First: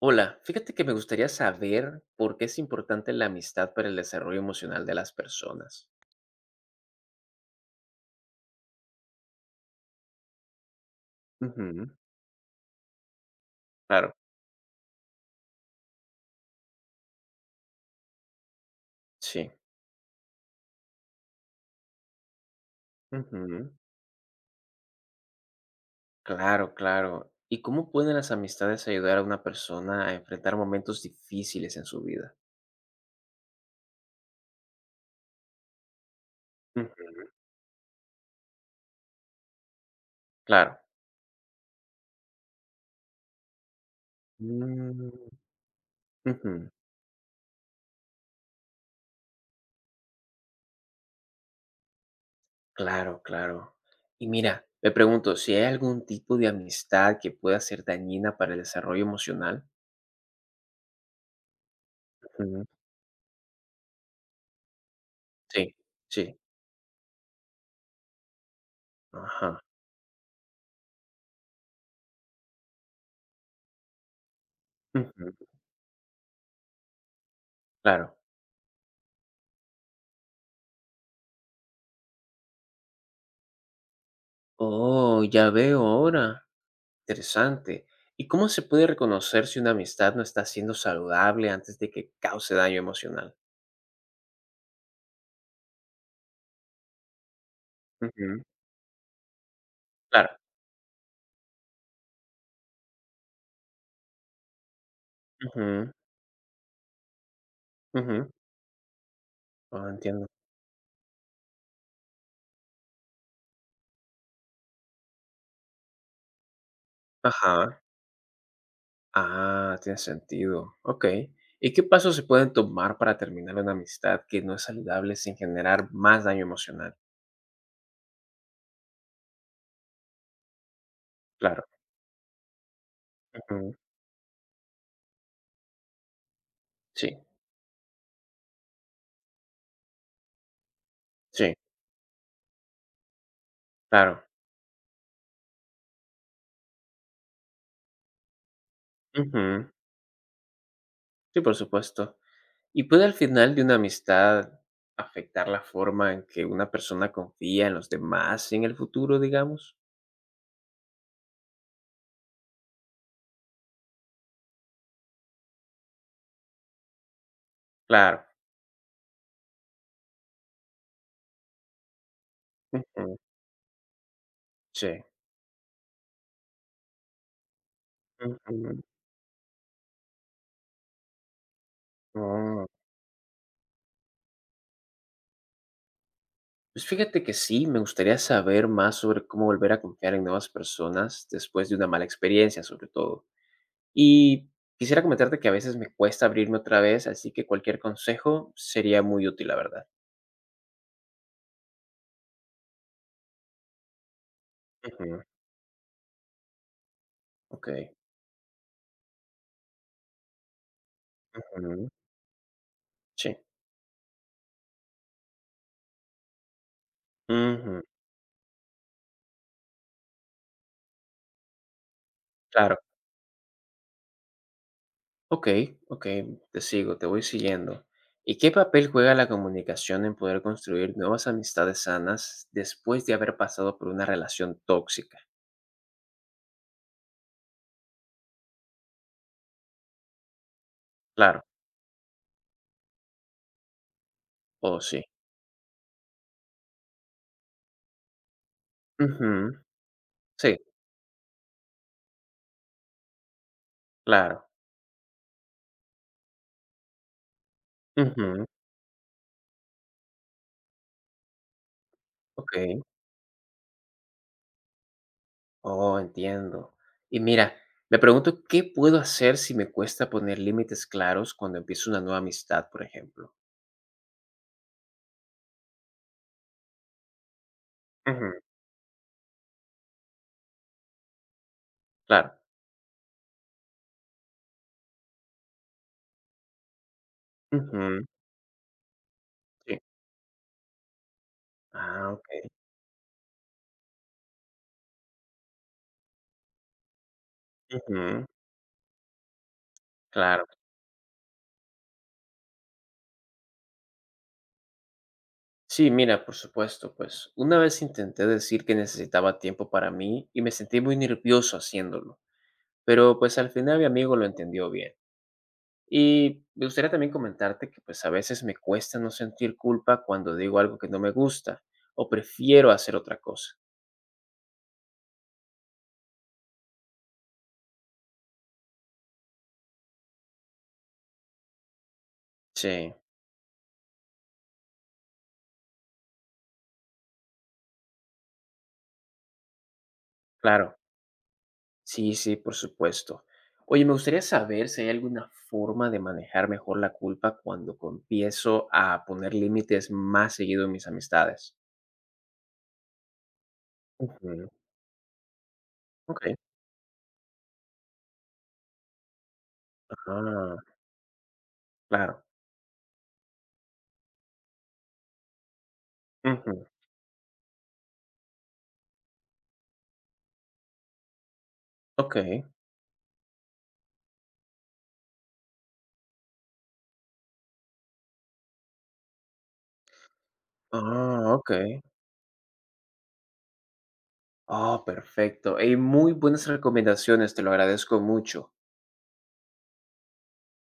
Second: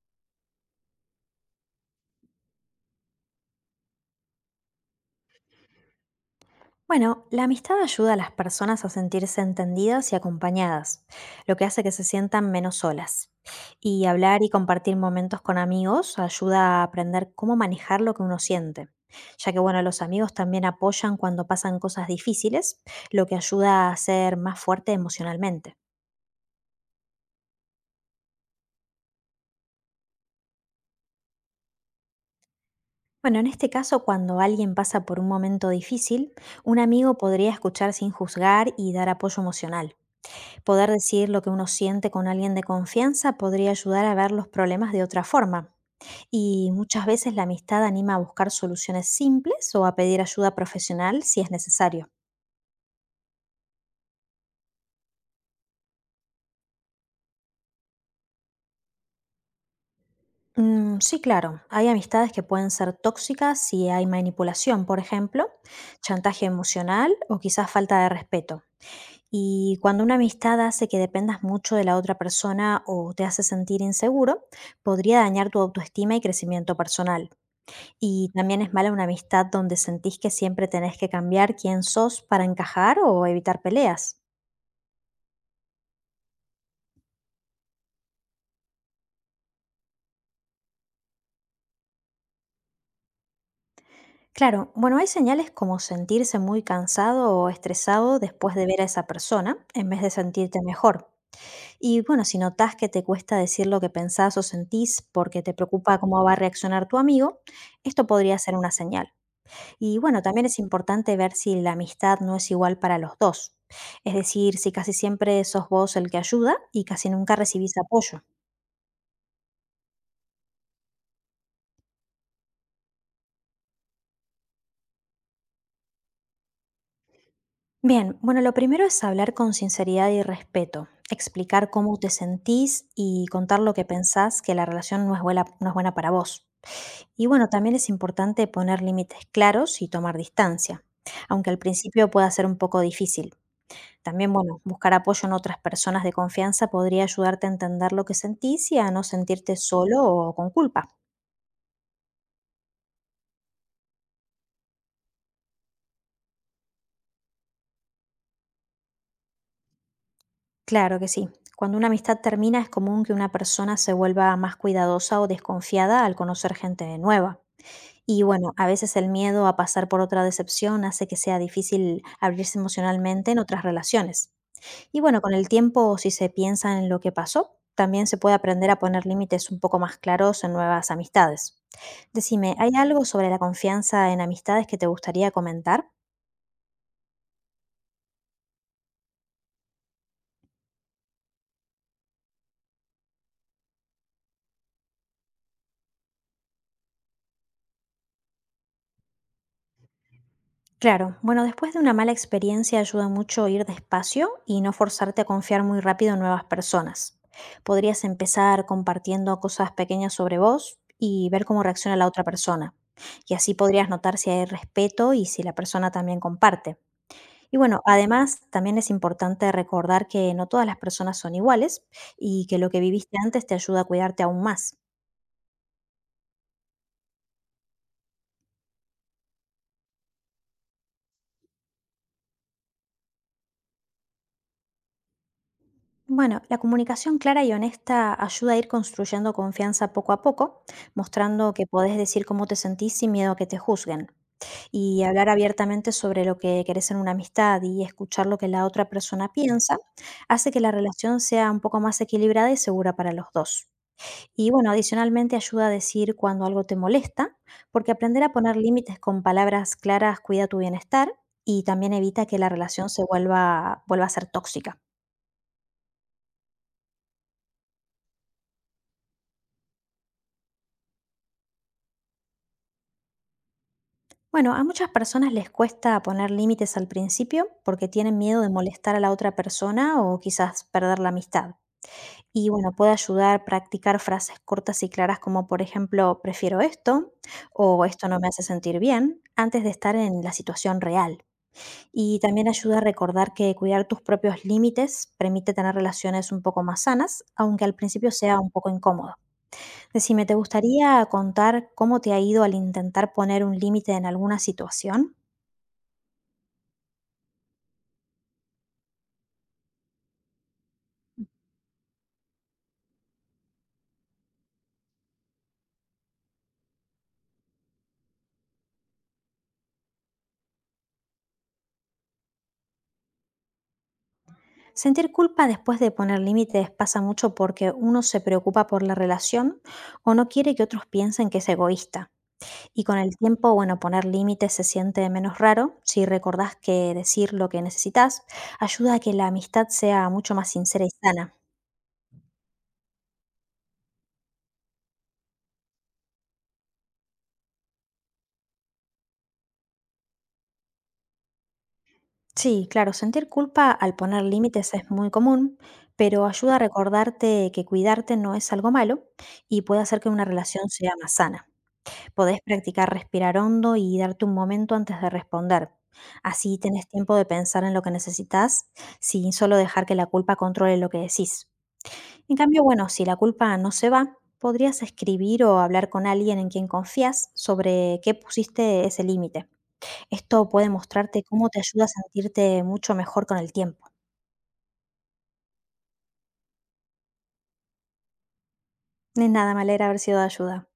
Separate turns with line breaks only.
Hola, fíjate que me gustaría saber por qué es importante la amistad para el desarrollo emocional de las personas.
Bueno, la amistad ayuda a las personas a sentirse entendidas y acompañadas, lo que hace
Ujú.
que se sientan menos solas. Y
Claro,
hablar y compartir momentos con amigos ayuda a aprender cómo manejar lo que uno siente,
sí.
ya que bueno, los amigos también apoyan cuando pasan cosas difíciles, lo que
Ujú.
ayuda a ser más fuerte emocionalmente.
Claro, claro. ¿Y cómo pueden las amistades ayudar a una persona a enfrentar momentos difíciles en su vida?
Bueno, en este caso, cuando alguien pasa por un momento difícil, un
Ujú.
amigo podría escuchar sin juzgar y dar apoyo emocional.
Claro.
Poder decir lo que uno siente con alguien de confianza podría ayudar a ver los problemas de
Mm,
otra forma.
ujú.
Y muchas veces la amistad anima a buscar soluciones simples o a pedir ayuda profesional si es necesario.
Claro, claro. Y mira, me pregunto si hay algún tipo de amistad que pueda ser dañina para el desarrollo emocional.
Mm, sí, claro, hay amistades que
Ujú.
pueden ser tóxicas si hay manipulación, por ejemplo,
Sí, sí.
chantaje emocional o quizás falta de respeto.
Ajá.
Y cuando una amistad hace que dependas mucho de la otra persona o te hace sentir inseguro, podría
Ujú.
dañar tu autoestima y crecimiento personal.
Claro.
¿Y también es mala una amistad donde sentís que siempre tenés que cambiar quién sos para encajar o evitar peleas?
Oh, ya veo ahora. Interesante. ¿Y cómo se puede reconocer si una amistad no está siendo saludable antes de que cause daño emocional?
Claro, bueno, hay señales como sentirse muy cansado o estresado
Ujú.
después de ver a esa persona, en vez de
Claro.
sentirte mejor. Y bueno, si notás que te cuesta decir lo que pensás o sentís porque te
Ujú,
preocupa cómo va a reaccionar tu amigo, esto
ujú.
podría ser una señal.
Ah,
Y bueno,
entiendo.
también es importante ver si la amistad no es igual para los dos. Es decir, si casi siempre sos vos el que ayuda y casi nunca recibís
Ajá.
apoyo.
Ah, tiene sentido. Ok. ¿Y qué pasos se pueden tomar para terminar una amistad que no es saludable sin generar más daño emocional?
Bien, bueno, lo primero es hablar con sinceridad y respeto,
Claro.
explicar cómo te sentís y contar lo
Ujú.
que pensás que la relación no es buena, no es buena para vos.
Sí,
Y bueno, también es importante poner límites claros y tomar distancia, aunque
sí,
al principio pueda ser un poco difícil.
claro.
También, bueno, buscar apoyo en otras personas de confianza podría ayudarte a entender lo que sentís y a no sentirte
Ujú.
solo o con culpa.
Sí, por supuesto. ¿Y puede al final de una amistad afectar la forma en que una persona confía en los demás en el futuro, digamos?
Claro que sí. Cuando una amistad termina es común que una persona se vuelva más cuidadosa o desconfiada al conocer gente nueva. Y
Claro.
bueno, a veces el miedo a pasar por otra decepción hace que sea difícil abrirse
Ujú,
emocionalmente en otras relaciones. Y
sí.
bueno, con el tiempo, si se piensa en lo que pasó, también se puede aprender a
Ujú.
poner límites un poco más claros en nuevas amistades. Decime,
Mm.
¿hay algo sobre la confianza en amistades que te gustaría comentar?
Pues fíjate que sí, me gustaría saber más sobre cómo volver a confiar en nuevas personas después de una mala experiencia, sobre todo. Y quisiera comentarte que a veces me cuesta abrirme otra vez, así que cualquier consejo sería muy útil, la verdad.
Claro, bueno, después de una mala experiencia ayuda mucho ir despacio y no
Ujú,
forzarte a confiar muy rápido en nuevas personas.
ok.
Podrías empezar compartiendo cosas pequeñas sobre vos y ver cómo
Ujú,
reacciona la otra persona. Y
sí.
así podrías notar si hay respeto y si la persona también comparte. Y bueno,
Ujú,
además también es importante recordar que no todas las personas son iguales y que lo
claro.
que viviste antes te ayuda a cuidarte aún más.
Ok, ok, te sigo, te voy siguiendo. ¿Y qué papel juega la comunicación en poder construir nuevas amistades sanas después de haber pasado por una relación tóxica?
Bueno, la comunicación clara y honesta ayuda a ir construyendo confianza poco a poco,
Claro,
mostrando que podés decir cómo te sentís sin miedo a que te juzguen.
oh sí.
Y hablar abiertamente sobre lo que querés en una amistad y escuchar lo que la otra persona
Ujú.
piensa hace
Sí,
que la relación sea un poco más equilibrada y segura para los dos.
claro.
Y bueno, adicionalmente ayuda a decir cuando algo te molesta, porque aprender a
Ujú.
poner límites con palabras claras cuida tu bienestar y también evita que la
Ok,
relación se vuelva a ser tóxica.
oh, entiendo. Y mira, me pregunto qué puedo hacer si me cuesta poner límites claros cuando empiezo una nueva amistad, por ejemplo.
Bueno, a muchas personas les cuesta poner límites al principio porque tienen
Ujú.
miedo de molestar a la otra persona o quizás perder la amistad.
Claro.
Y bueno, puede ayudar practicar frases cortas y claras como por ejemplo, prefiero esto o
Ujú.
esto no me hace sentir bien antes de
Sí.
estar en la situación real.
Ah,
Y
ok.
también ayuda a recordar que cuidar tus propios límites permite tener relaciones un poco más sanas, aunque al principio
Ujú.
sea un poco incómodo. Decime, ¿te
Claro.
gustaría contar cómo te ha ido al intentar poner un límite en alguna situación?
Sí, mira, por supuesto, pues una vez intenté decir que necesitaba tiempo para mí y me sentí muy nervioso haciéndolo, pero pues al final mi amigo lo entendió bien. Y me gustaría también comentarte que pues a veces me cuesta no sentir culpa cuando digo algo que no me gusta o prefiero hacer otra cosa.
Sentir culpa después de poner límites pasa mucho porque uno se preocupa por la relación o no quiere que otros piensen que es egoísta. Y
Sí,
con el tiempo, bueno, poner límites se siente menos raro si recordás que decir lo que necesitas ayuda a que la amistad sea mucho más
claro,
sincera y sana.
sí, sí, por supuesto. Oye, me gustaría saber si hay alguna forma de manejar mejor la culpa cuando empiezo a poner límites más seguido en mis amistades.
Sí, claro, sentir culpa al poner
Ujú.
límites es muy común,
Ok.
pero ayuda a recordarte que cuidarte no es algo malo y puede hacer que una
Ah,
relación sea más sana.
claro.
Podés practicar respirar hondo y darte un momento antes de responder. Así
Ujú.
tenés tiempo de pensar en lo que necesitas, sin solo dejar que la culpa controle lo que decís. En
Okey.
cambio, bueno, si la culpa no se va, podrías escribir o hablar con alguien en quien confías sobre qué pusiste ese límite. Esto puede mostrarte
Ah,
cómo te
okey.
ayuda a sentirte mucho mejor con el tiempo.
Ah, perfecto. Ey, muy buenas recomendaciones, te lo agradezco mucho.
Ni nada, me alegra haber sido de ayuda.